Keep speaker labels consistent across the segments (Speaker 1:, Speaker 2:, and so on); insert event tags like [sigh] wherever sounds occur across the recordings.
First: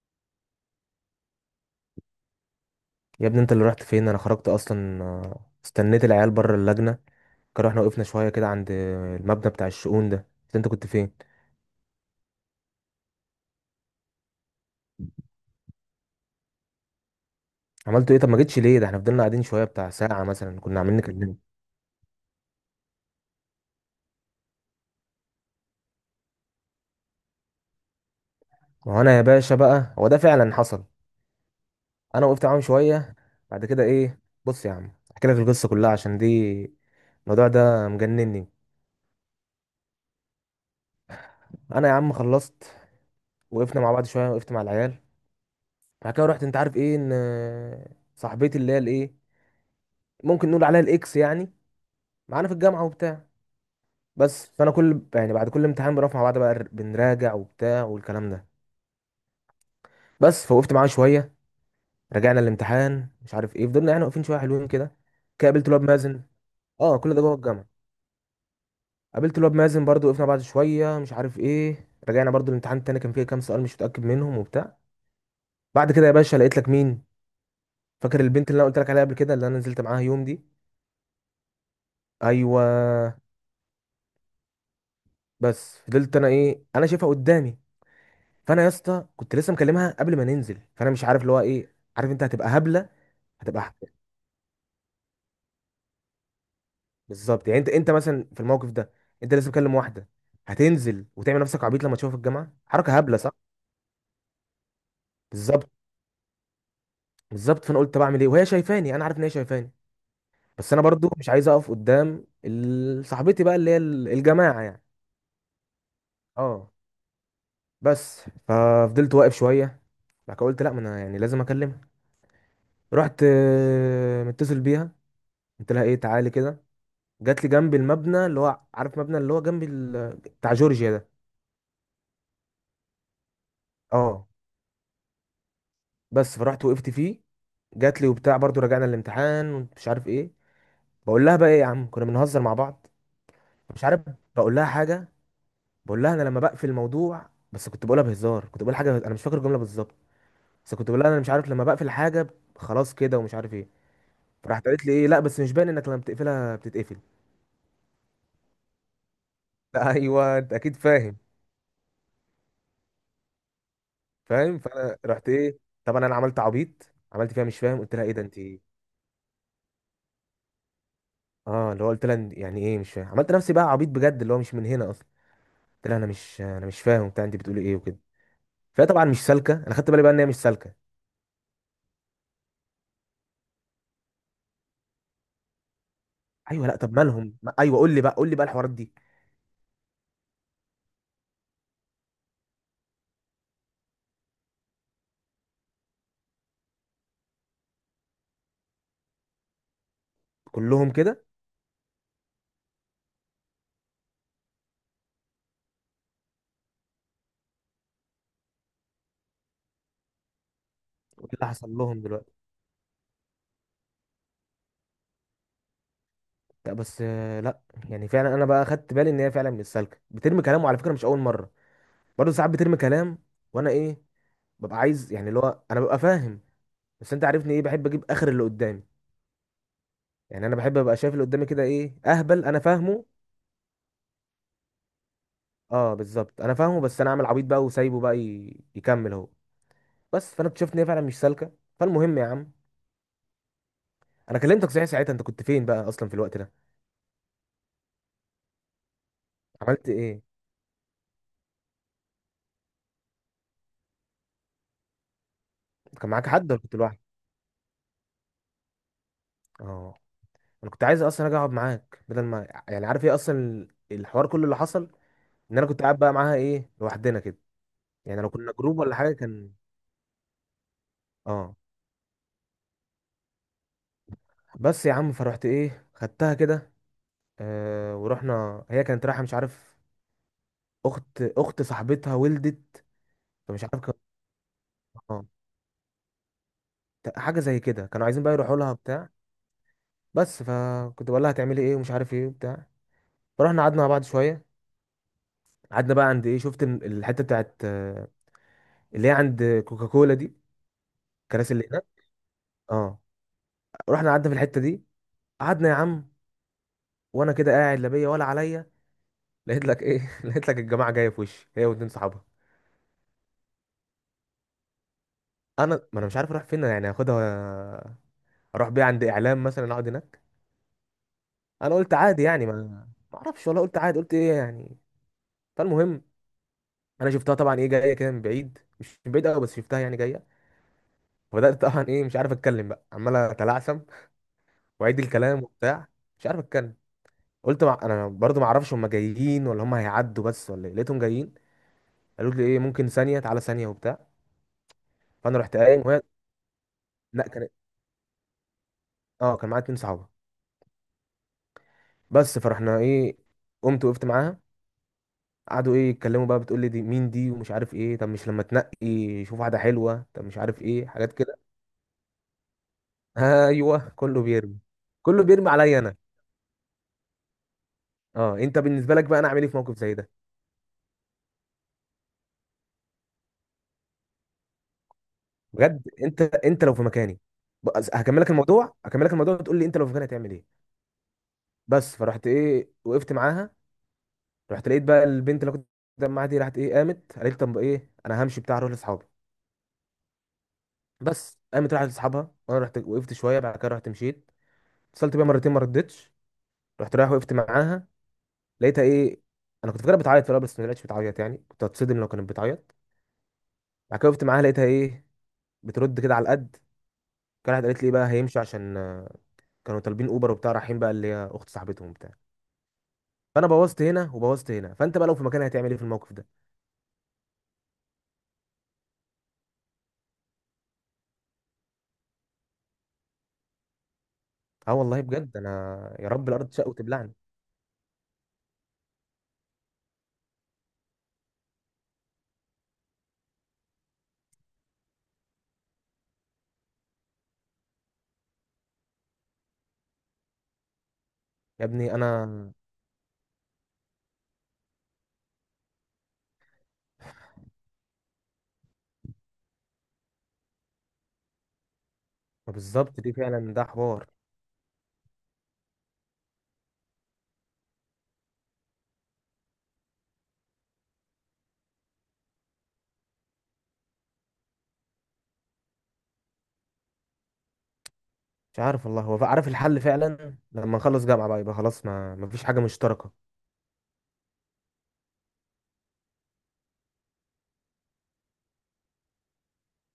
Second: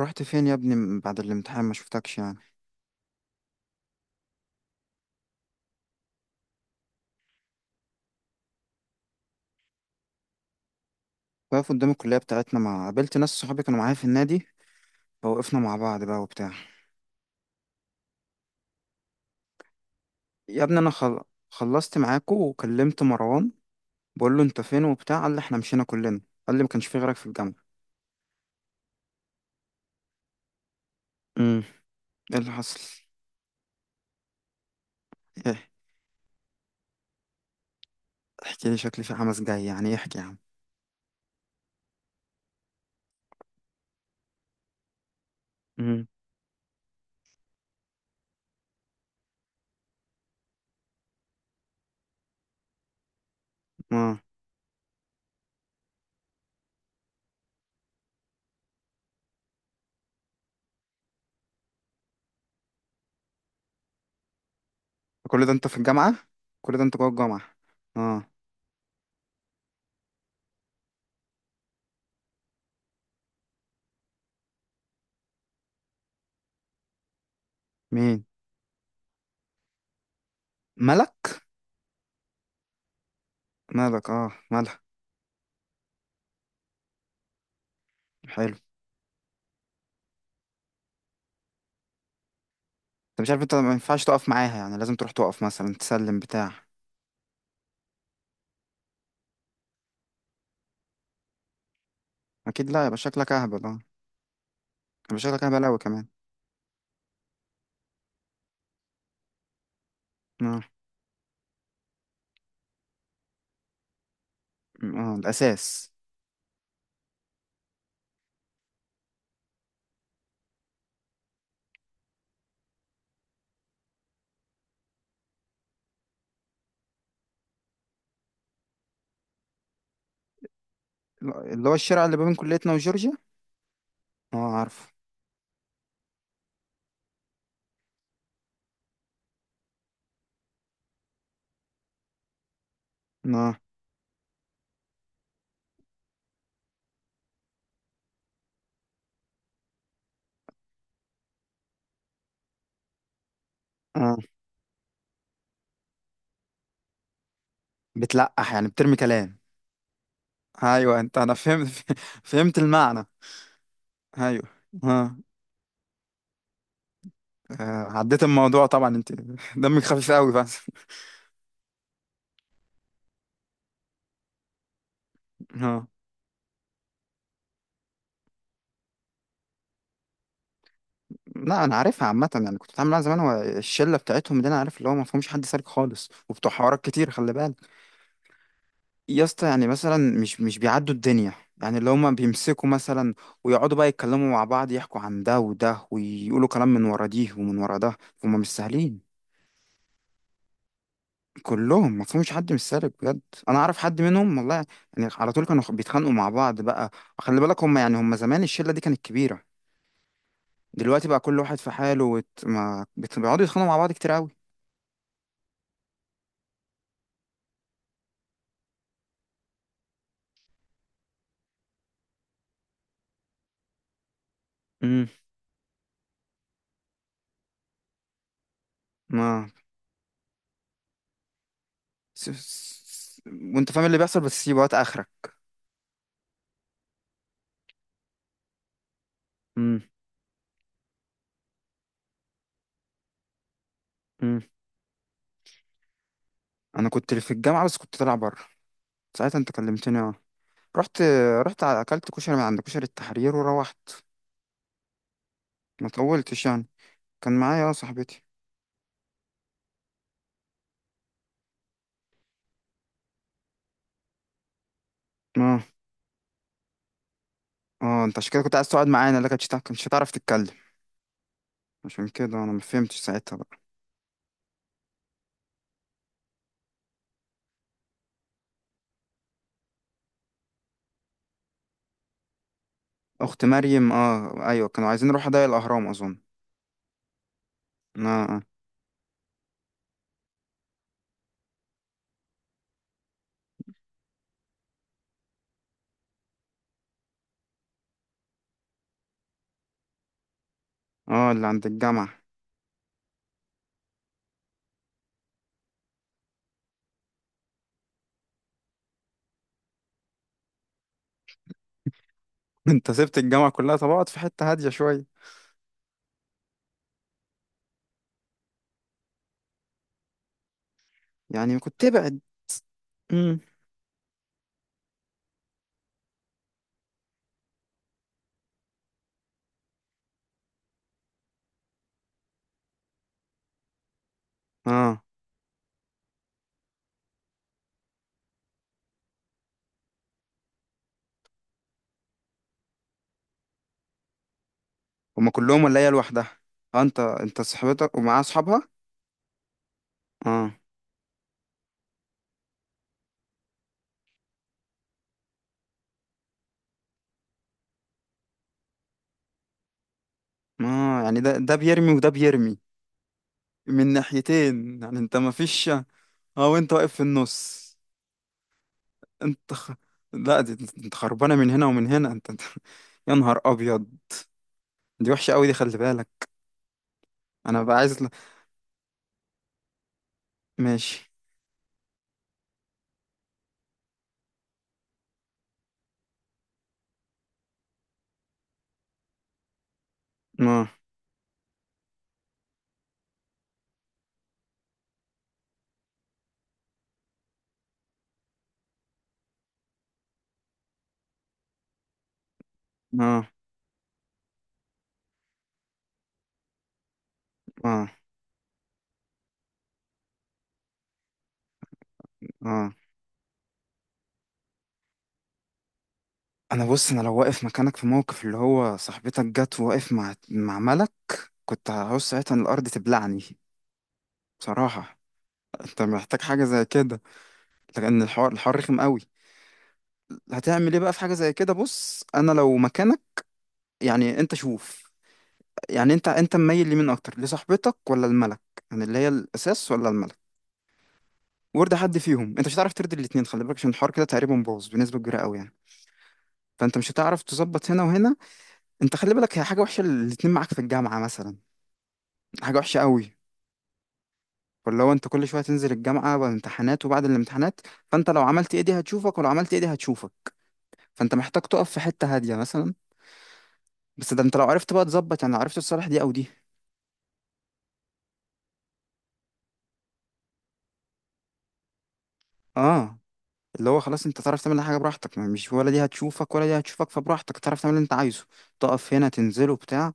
Speaker 1: رحت فين يا ابني من بعد الامتحان ما شفتكش يعني؟
Speaker 2: يا ابني، انت اللي رحت فين؟ انا خرجت اصلا، استنيت العيال بره اللجنه. كانوا احنا وقفنا شويه كده عند المبنى بتاع الشؤون ده. بس انت كنت فين؟
Speaker 1: واقف قدام الكلية بتاعتنا، ما قابلت ناس صحابي كانوا معايا في النادي، فوقفنا مع بعض بقى وبتاع.
Speaker 2: عملتوا ايه؟ طب ما جيتش ليه؟ ده احنا فضلنا قاعدين شويه بتاع ساعه مثلا،
Speaker 1: يا ابني
Speaker 2: كنا
Speaker 1: انا
Speaker 2: عاملين نكلمه.
Speaker 1: خلصت معاكو وكلمت مروان. بقول له انت فين وبتاع، قال لي احنا مشينا كلنا. قال لي ما كانش في غيرك في الجامعة.
Speaker 2: ما هو انا يا باشا بقى، هو ده فعلا حصل.
Speaker 1: امم.
Speaker 2: انا
Speaker 1: ايه
Speaker 2: وقفت
Speaker 1: اللي
Speaker 2: معاهم
Speaker 1: حصل؟
Speaker 2: شويه، بعد كده ايه؟ بص يا عم، احكي لك
Speaker 1: ايه،
Speaker 2: القصه كلها عشان دي، الموضوع ده مجنني.
Speaker 1: احكي لي، شكلي في حماس جاي يعني، إيه؟ احكي يا عم.
Speaker 2: انا يا عم خلصت، وقفنا مع بعض شويه، وقفت مع العيال،
Speaker 1: امم.
Speaker 2: بعد كده رحت. انت عارف ايه؟ ان صاحبتي اللي هي الايه، ممكن نقول عليها الاكس يعني، معانا في الجامعه وبتاع.
Speaker 1: اه،
Speaker 2: بس فانا كل يعني بعد كل امتحان بنقف مع بعض بقى، بنراجع وبتاع والكلام ده. بس فوقفت معاه شويه، رجعنا الامتحان مش عارف ايه، فضلنا يعني واقفين شويه حلوين كده.
Speaker 1: كل
Speaker 2: كده
Speaker 1: ده انت
Speaker 2: قابلت
Speaker 1: في
Speaker 2: الواد
Speaker 1: الجامعة؟
Speaker 2: مازن.
Speaker 1: كل ده انت
Speaker 2: اه،
Speaker 1: جوه
Speaker 2: كل ده جوه
Speaker 1: الجامعة؟
Speaker 2: الجامعه.
Speaker 1: اه.
Speaker 2: قابلت الواد مازن برضو، وقفنا بعد شويه مش عارف ايه، رجعنا برضو الامتحان التاني، كان فيه كام سؤال مش متاكد منهم وبتاع. بعد كده يا باشا لقيت لك مين؟ فاكر
Speaker 1: مين؟
Speaker 2: البنت اللي انا قلت لك عليها قبل كده، اللي انا نزلت معاها يوم دي؟
Speaker 1: ملك.
Speaker 2: ايوه.
Speaker 1: مالك، اه مالك.
Speaker 2: بس فضلت انا ايه، انا شايفها قدامي.
Speaker 1: حلو.
Speaker 2: فانا يا اسطى كنت لسه مكلمها قبل ما ننزل، فانا مش عارف اللي هو ايه. عارف انت، هتبقى هبله.
Speaker 1: انت مش عارف انت
Speaker 2: هتبقى
Speaker 1: ما
Speaker 2: أحسن.
Speaker 1: ينفعش تقف معاها، يعني لازم تروح تقف مثلا تسلم بتاع.
Speaker 2: بالظبط يعني، أنت مثلا في الموقف ده، أنت لسه بتكلم واحدة، هتنزل وتعمل نفسك عبيط لما تشوفها في الجامعة؟
Speaker 1: اكيد لا، يبقى
Speaker 2: حركة هبلة،
Speaker 1: شكلك
Speaker 2: صح؟
Speaker 1: اهبل اه. يبقى شكلك اهبل
Speaker 2: بالظبط.
Speaker 1: اوي كمان.
Speaker 2: بالظبط. فأنا قلت بعمل إيه وهي شايفاني؟ أنا عارف إن هي شايفاني.
Speaker 1: اه.
Speaker 2: بس أنا برضو مش عايز أقف قدام صاحبتي بقى اللي هي الجماعة يعني.
Speaker 1: اه الاساس.
Speaker 2: أه. بس ففضلت واقف شوية. بعد كده قلت لا، ما أنا يعني لازم أكلمها. رحت متصل بيها، قلت لها إيه، تعالي كده. جات لي جنب المبنى، اللي هو عارف مبنى اللي هو جنب بتاع جورجيا ده.
Speaker 1: اللي هو الشارع اللي ما بين كليتنا وجورجيا.
Speaker 2: اه.
Speaker 1: اه عارفه.
Speaker 2: بس فرحت وقفت فيه، جات لي وبتاع، برضو رجعنا الامتحان ومش عارف ايه. بقول لها بقى ايه يا عم، كنا بنهزر مع بعض
Speaker 1: اه.
Speaker 2: مش عارف. بقول لها حاجه، بقول لها انا لما بقفل الموضوع، بس كنت بقولها بهزار، كنت بقول حاجه انا مش فاكر الجمله بالظبط. بس كنت بقول لها انا مش عارف لما بقفل حاجه خلاص كده، ومش عارف ايه.
Speaker 1: اه
Speaker 2: فراحت قالت لي ايه، لا بس مش باين انك لما بتقفلها بتتقفل.
Speaker 1: بتلقح، يعني بترمي كلام.
Speaker 2: [laughs] لا ايوه انت اكيد
Speaker 1: ايوه
Speaker 2: فاهم.
Speaker 1: انا فهمت [laughs] فهمت المعنى. ايوه.
Speaker 2: فاهم. فانا
Speaker 1: اه.
Speaker 2: رحت ايه، طبعا انا عملت عبيط، عملت فيها مش فاهم، قلت لها ايه
Speaker 1: عديت
Speaker 2: ده، انت ايه.
Speaker 1: الموضوع طبعا انت. دمك خفيف قوي بس.
Speaker 2: اه، اللي هو قلت لها يعني ايه مش فاهم، عملت نفسي بقى عبيط بجد، اللي هو مش من هنا اصلا. قلت
Speaker 1: اه.
Speaker 2: لها انا مش فاهم بتاع انت بتقولي ايه وكده. فهي طبعا مش سالكه، انا خدت بالي بقى ان هي مش سالكه.
Speaker 1: لا انا عارفها عامه، يعني كنت بتعامل معاها زمان. هو الشله بتاعتهم دي انا عارف اللي هو ما فيهمش حد سالك خالص وبتوع
Speaker 2: ايوه لا
Speaker 1: حوارات
Speaker 2: طب
Speaker 1: كتير، خلي
Speaker 2: مالهم
Speaker 1: بالك.
Speaker 2: ايوه قول لي بقى، قول لي بقى الحوارات دي.
Speaker 1: يا اسطى يعني مثلا مش بيعدوا الدنيا. يعني اللي هما بيمسكوا مثلا، ويقعدوا بقى يتكلموا مع بعض، يحكوا عن ده وده ويقولوا كلام من ورا دي ومن ورا ده. هما مش سهلين.
Speaker 2: كلهم كده.
Speaker 1: كلهم ما فيهمش حد مش سالك بجد. انا اعرف حد منهم والله. يعني على طول كانوا بيتخانقوا مع بعض بقى. خلي بالك، هما يعني هما زمان الشلة دي كانت كبيرة. دلوقتي بقى
Speaker 2: وايه
Speaker 1: كل
Speaker 2: اللي
Speaker 1: واحد في
Speaker 2: حصل لهم
Speaker 1: حاله
Speaker 2: دلوقتي؟
Speaker 1: ما بت- بيقعدوا يتخانقوا مع بعض كتير قوي.
Speaker 2: لا بس لا، يعني فعلا انا بقى خدت بالي ان هي فعلا مش سالكه، بترمي كلام، وعلى فكره مش اول مره، برضه ساعات بترمي كلام. وانا ايه، ببقى
Speaker 1: امم.
Speaker 2: عايز يعني اللي هو انا ببقى فاهم. بس انت عارفني ايه، بحب اجيب اخر اللي قدامي
Speaker 1: ما
Speaker 2: يعني. انا بحب ابقى شايف اللي قدامي كده، ايه
Speaker 1: س...
Speaker 2: اهبل انا فاهمه.
Speaker 1: س... وانت فاهم اللي بيحصل، بس سيب وقت اخرك.
Speaker 2: اه بالظبط انا فاهمه، بس انا اعمل عبيط بقى وسايبه بقى يكمل هو.
Speaker 1: امم.
Speaker 2: بس فانا اكتشفت ان هي فعلا مش سالكه. فالمهم يا عم، انا
Speaker 1: امم.
Speaker 2: كلمتك صحيح ساعتها، انت كنت فين بقى اصلا في الوقت ده؟
Speaker 1: انا كنت في الجامعة بس كنت طالع بره. ساعتها انت
Speaker 2: عملت
Speaker 1: كلمتني، اه.
Speaker 2: ايه؟
Speaker 1: رحت. اكلت كشري من عند كشري التحرير وروحت. ما
Speaker 2: كان معاك
Speaker 1: طولتش
Speaker 2: حد ولا
Speaker 1: يعني.
Speaker 2: كنت لوحدك؟
Speaker 1: كان معايا صاحبتي.
Speaker 2: اه. انا كنت عايز اصلا اجي اقعد معاك، بدل ما يعني عارف ايه اصلا، الحوار كله اللي حصل ان
Speaker 1: اه.
Speaker 2: انا كنت قاعد بقى معاها ايه لوحدنا كده.
Speaker 1: اه انت
Speaker 2: يعني لو
Speaker 1: عشان كده
Speaker 2: كنا
Speaker 1: كنت عايز
Speaker 2: جروب
Speaker 1: تقعد
Speaker 2: ولا حاجه
Speaker 1: معانا، لكن مش
Speaker 2: كان.
Speaker 1: كنتش هتعرف تتكلم.
Speaker 2: اه.
Speaker 1: عشان كده انا ما فهمتش ساعتها بقى.
Speaker 2: بس يا عم فرحت ايه، خدتها كده. آه ورحنا، هي كانت رايحه مش عارف، اخت صاحبتها ولدت.
Speaker 1: اخت
Speaker 2: فمش عارف
Speaker 1: مريم، اه ايوه، كانوا عايزين
Speaker 2: اه،
Speaker 1: نروح ضيق الاهرام اظن.
Speaker 2: حاجه زي كده،
Speaker 1: اه
Speaker 2: كانوا عايزين بقى
Speaker 1: اه.
Speaker 2: يروحوا لها بتاع. بس فكنت بقول لها هتعملي ايه ومش عارف ايه وبتاع. فرحنا قعدنا مع بعض شويه، قعدنا بقى عند ايه، شفت الحته بتاعت اللي هي عند كوكاكولا دي،
Speaker 1: اه اللي
Speaker 2: الكراسي
Speaker 1: عند
Speaker 2: اللي هناك.
Speaker 1: الجامعه.
Speaker 2: اه. رحنا قعدنا في الحته دي، قعدنا يا عم، وانا كده قاعد لا بيا ولا عليا، لقيت لك ايه، [laughs] لقيت لك الجماعه جايه في وشي هي واتنين صحابها.
Speaker 1: [laughs] انت سبت الجامعه كلها؟ طب اقعد في حته هاديه شويه.
Speaker 2: انا ما انا مش عارف اروح فين يعني، هاخدها اروح بيها عند اعلام مثلا اقعد هناك؟
Speaker 1: يعني كنت
Speaker 2: انا قلت
Speaker 1: تبعد.
Speaker 2: عادي يعني، ما ما
Speaker 1: امم.
Speaker 2: اعرفش والله، قلت عادي، قلت ايه يعني. فالمهم، انا شفتها طبعا ايه جايه كده من بعيد، مش من بعيد قوي بس شفتها يعني جايه. فبدات طبعا ايه، مش عارف اتكلم بقى، عمال اتلعثم واعيد
Speaker 1: اه.
Speaker 2: الكلام وبتاع، مش عارف اتكلم. انا برضو ما اعرفش هم جايين ولا هم هيعدوا بس ولا ايه، لقيتهم جايين. قالوا لي ايه، ممكن ثانيه، تعالى ثانيه وبتاع.
Speaker 1: هما
Speaker 2: فانا رحت
Speaker 1: كلهم ولا
Speaker 2: قايم،
Speaker 1: هي
Speaker 2: وهي
Speaker 1: لوحدها؟ اه، انت
Speaker 2: لا
Speaker 1: انت
Speaker 2: كان،
Speaker 1: صاحبتك ومعاها اصحابها.
Speaker 2: اه كان معايا اتنين صحابه.
Speaker 1: اه.
Speaker 2: بس فرحنا ايه، قمت وقفت معاها. قعدوا ايه يتكلموا بقى، بتقول لي دي مين دي ومش عارف ايه، طب مش لما تنقي، شوف واحده حلوه، طب مش عارف ايه،
Speaker 1: اه،
Speaker 2: حاجات
Speaker 1: يعني ده
Speaker 2: كده.
Speaker 1: ده بيرمي وده بيرمي،
Speaker 2: [laughs]
Speaker 1: من
Speaker 2: ايوه كله بيرمي.
Speaker 1: ناحيتين يعني، انت
Speaker 2: كله
Speaker 1: ما
Speaker 2: بيرمي
Speaker 1: فيش.
Speaker 2: عليا انا.
Speaker 1: اه، وانت واقف في النص.
Speaker 2: اه، انت بالنسبه لك بقى، انا اعمل ايه
Speaker 1: انت
Speaker 2: في
Speaker 1: خ...
Speaker 2: موقف زي ده؟
Speaker 1: لا، انت خربانه من هنا ومن هنا، [laughs] يا نهار ابيض. دي وحشه قوي دي، خلي
Speaker 2: بجد، انت
Speaker 1: بالك.
Speaker 2: انت لو في مكاني،
Speaker 1: انا بقى عايز
Speaker 2: هكملك الموضوع، هكملك الموضوع، تقول لي انت لو في مكاني هتعمل ايه.
Speaker 1: ماشي.
Speaker 2: بس فرحت ايه، وقفت معاها، رحت لقيت بقى البنت اللي كنت معاها دي، راحت ايه قامت قالت طب ايه، انا همشي بتاع، اروح لاصحابي.
Speaker 1: اه
Speaker 2: بس قامت راحت لاصحابها، وانا رحت وقفت شويه، بعد كده رحت مشيت، اتصلت بيها مرتين ما ردتش. رحت رايح وقفت معاها، لقيتها ايه. انا كنت فاكرها بتعيط في الاول، بس ما لقيتش بتعيط يعني، كنت هتصدم لو كانت بتعيط.
Speaker 1: اه
Speaker 2: بعد كده وقفت معاها، لقيتها ايه، بترد كده على القد. كانت قالت لي
Speaker 1: اه
Speaker 2: ايه بقى، هيمشي عشان كانوا طالبين اوبر وبتاع، رايحين بقى اللي هي اخت صاحبتهم وبتاع.
Speaker 1: اه.
Speaker 2: فانا بوظت هنا وبوظت هنا. فانت بقى لو في مكاني هتعمل ايه في الموقف ده؟
Speaker 1: انا، بص، انا لو واقف مكانك في موقف اللي هو صاحبتك جت وواقف مع ملك، كنت هعوز ساعتها ان الارض تبلعني
Speaker 2: اه
Speaker 1: بصراحه.
Speaker 2: والله بجد، انا
Speaker 1: انت
Speaker 2: يا
Speaker 1: محتاج
Speaker 2: رب
Speaker 1: حاجه
Speaker 2: الارض
Speaker 1: زي
Speaker 2: تشق
Speaker 1: كده،
Speaker 2: وتبلعني.
Speaker 1: لان الحوار رخم قوي. هتعمل ايه بقى في حاجه زي كده؟ بص انا لو مكانك. يعني انت شوف. يعني انت مميل لمين اكتر، لصاحبتك ولا الملك؟ يعني اللي هي الاساس ولا الملك؟
Speaker 2: يا
Speaker 1: ورد
Speaker 2: ابني
Speaker 1: حد
Speaker 2: انا،
Speaker 1: فيهم، انت مش هتعرف ترضي الاثنين، خلي بالك، عشان الحوار كده تقريبا باظ بنسبه كبيره قوي يعني. فانت مش هتعرف تظبط هنا وهنا. انت خلي بالك، هي حاجه وحشه الاثنين معاك في الجامعه مثلا.
Speaker 2: ما
Speaker 1: حاجه وحشه
Speaker 2: بالظبط دي
Speaker 1: قوي.
Speaker 2: فعلا، ده حوار.
Speaker 1: ولا هو انت كل شويه تنزل الجامعه والامتحانات وبعد الامتحانات. فانت لو عملت ايه دي هتشوفك، ولو عملت ايه دي هتشوفك. فانت محتاج تقف في حته هاديه مثلا. بس ده انت لو عرفت بقى تظبط، يعني لو عرفت تصالح دي او دي.
Speaker 2: مش عارف والله، هو عارف الحل فعلا، لما نخلص جامعه بقى يبقى خلاص، ما فيش حاجه
Speaker 1: اه.
Speaker 2: مشتركه.
Speaker 1: اللي هو خلاص انت تعرف تعمل اي حاجه براحتك، مش، ولا دي هتشوفك ولا دي هتشوفك، فبراحتك تعرف تعمل اللي انت عايزه. تقف هنا تنزله وبتاع.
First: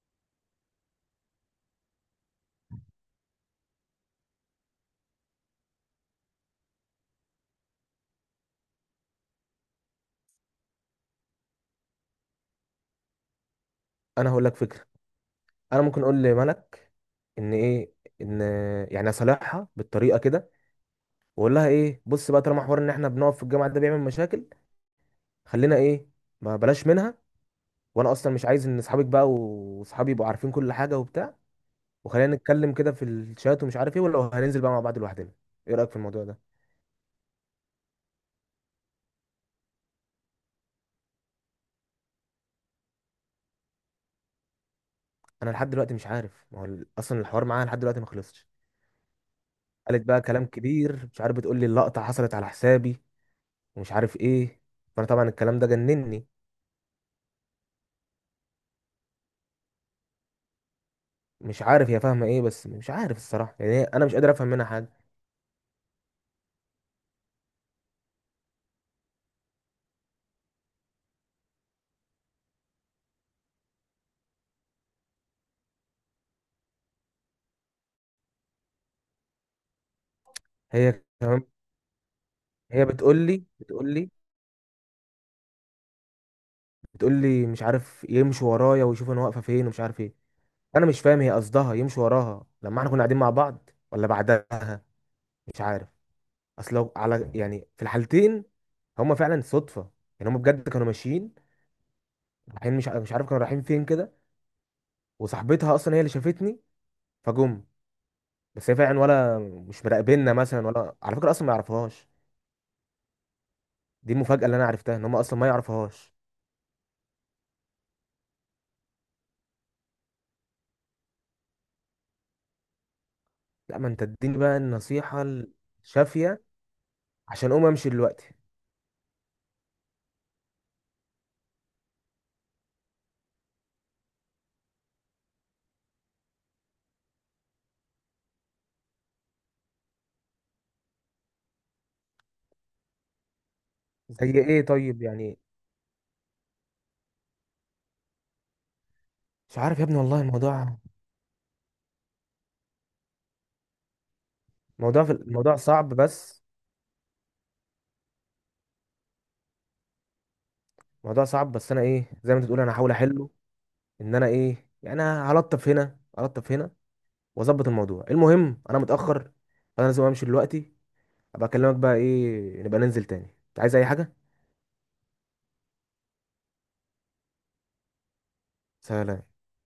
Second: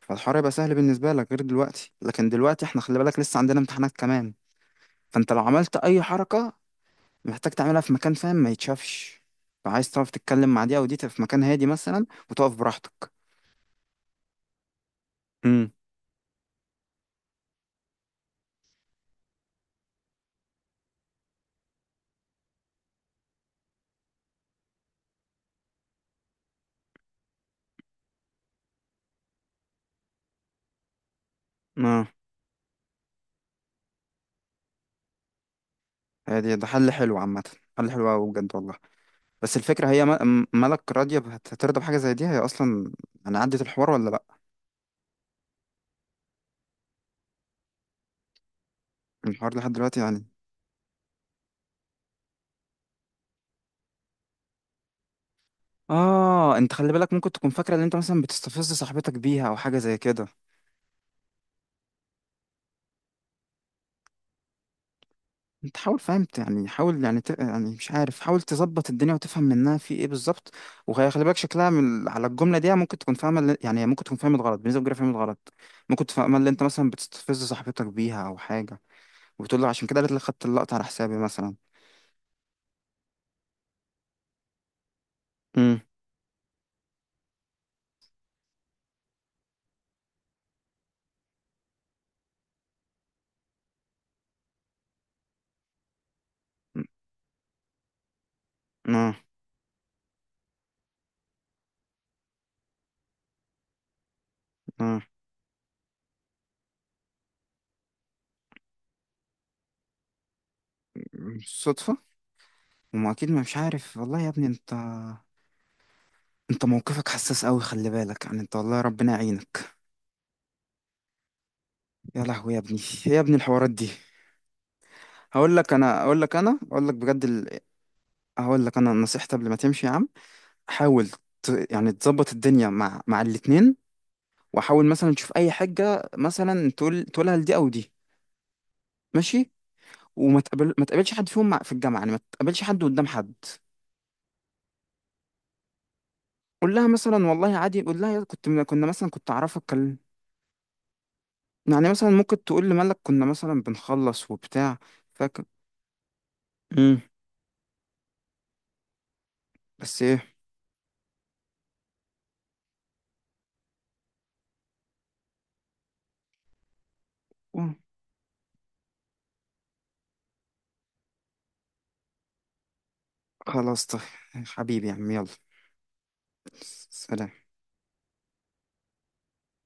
Speaker 1: فالحوار يبقى سهل بالنسبه لك غير دلوقتي، لكن دلوقتي احنا خلي بالك لسه عندنا امتحانات كمان. فانت لو عملت اي حركه، محتاج تعملها في مكان فاهم ما يتشافش. فعايز تعرف تتكلم مع دي او دي، تبقى في مكان هادي مثلا وتقف براحتك.
Speaker 2: انا هقول لك فكره،
Speaker 1: امم.
Speaker 2: انا ممكن اقول لملك ان ايه، ان يعني اصالحها بالطريقه كده، واقول لها ايه، بص بقى، طالما حوار ان احنا بنقف في الجامعه ده بيعمل مشاكل، خلينا ايه، ما بلاش منها. وانا اصلا مش عايز ان اصحابك بقى واصحابي يبقوا عارفين كل حاجه وبتاع،
Speaker 1: اه.
Speaker 2: وخلينا نتكلم كده في الشات ومش عارف ايه، ولا هننزل بقى مع بعض لوحدنا؟ ايه رايك في الموضوع ده؟
Speaker 1: هادي ده حل حلو عامه. حل حلو قوي بجد والله. بس الفكره هي مالك راضيه؟ هترضى بحاجه زي دي هي اصلا؟ انا عدت الحوار ولا لا؟
Speaker 2: انا لحد دلوقتي مش عارف، ما هو اصلا الحوار معاها لحد دلوقتي ما خلصش.
Speaker 1: الحوار لحد دلوقتي
Speaker 2: قالت بقى
Speaker 1: يعني.
Speaker 2: كلام كبير مش عارف، بتقول لي اللقطه حصلت على حسابي، ومش عارف ايه. فانا طبعا الكلام ده جنني.
Speaker 1: اه، انت خلي بالك ممكن تكون فاكره ان انت مثلا بتستفز صاحبتك بيها او حاجه زي كده.
Speaker 2: مش عارف هي فاهمه ايه، بس مش عارف الصراحه يعني، انا مش قادر افهم منها حاجه.
Speaker 1: انت حاول فهمت يعني، حاول يعني يعني مش عارف، حاول تظبط الدنيا وتفهم منها في ايه بالظبط. وخلي بالك شكلها على الجمله دي ممكن تكون فاهمه يعني ممكن تكون فاهمه غلط بنسبه كبيره، فاهمه غلط. ممكن تفهم اللي انت مثلا بتستفز صاحبتك بيها او حاجه. وبتقول له عشان كده قالت لك خدت اللقطه على
Speaker 2: هي
Speaker 1: حسابي
Speaker 2: كمان،
Speaker 1: مثلا.
Speaker 2: هي بتقول لي
Speaker 1: امم.
Speaker 2: بتقول لي مش عارف، يمشي ورايا ويشوف انا واقفه فين ومش عارف ايه. انا مش فاهم هي قصدها يمشي وراها لما احنا كنا قاعدين مع بعض ولا بعدها؟ مش عارف. اصل لو على يعني في الحالتين،
Speaker 1: اه.
Speaker 2: هما فعلا صدفه. يعني هما بجد كانوا ماشيين رايحين، مش عارف كانوا رايحين فين كده.
Speaker 1: اه،
Speaker 2: وصاحبتها اصلا هي اللي شافتني فجم. بس هي فعلا ولا مش مراقبيننا مثلا؟ ولا على فكره اصلا ما
Speaker 1: صدفه.
Speaker 2: يعرفهاش.
Speaker 1: وما اكيد، ما مش عارف
Speaker 2: دي
Speaker 1: والله. يا
Speaker 2: المفاجاه
Speaker 1: ابني
Speaker 2: اللي انا
Speaker 1: انت،
Speaker 2: عرفتها، ان هما اصلا ما يعرفهاش.
Speaker 1: انت موقفك حساس قوي، خلي بالك يعني، انت والله ربنا يعينك. يا لهوي يا ابني. يا ابني الحوارات
Speaker 2: لا، ما
Speaker 1: دي.
Speaker 2: انت اديني بقى النصيحه
Speaker 1: هقول لك، انا اقول لك
Speaker 2: الشافيه،
Speaker 1: انا اقول لك بجد
Speaker 2: عشان اقوم امشي دلوقتي.
Speaker 1: هقول لك، انا نصيحتي قبل ما تمشي يا عم. حاول. يعني تظبط الدنيا مع الاتنين. وحاول مثلا تشوف اي حاجه، مثلا تقولها لدي او دي. ماشي. وما تقابل ما تقابلش حد فيهم في الجامعه يعني، ما تقابلش حد قدام حد.
Speaker 2: زي ايه طيب يعني؟
Speaker 1: قول لها مثلا والله عادي، قول لها يا، كنا مثلا كنت
Speaker 2: مش
Speaker 1: اعرفك
Speaker 2: عارف يا
Speaker 1: كان.
Speaker 2: ابني والله الموضوع،
Speaker 1: يعني مثلا ممكن تقول لمالك كنا مثلا بنخلص وبتاع.
Speaker 2: موضوع في
Speaker 1: فاكر.
Speaker 2: الموضوع صعب بس
Speaker 1: امم. بس ايه.
Speaker 2: موضوع صعب، بس انا ايه، زي ما انت بتقول انا هحاول احله، ان انا ايه يعني، انا هلطف هنا هلطف هنا، واظبط
Speaker 1: أوه،
Speaker 2: الموضوع. المهم انا متاخر، انا لازم امشي دلوقتي. ابقى اكلمك بقى ايه، نبقى ننزل تاني. انت عايز
Speaker 1: خلاص
Speaker 2: اي
Speaker 1: طيب.
Speaker 2: حاجه؟
Speaker 1: حبيبي يا عم، يلا. سلام.
Speaker 2: سلام.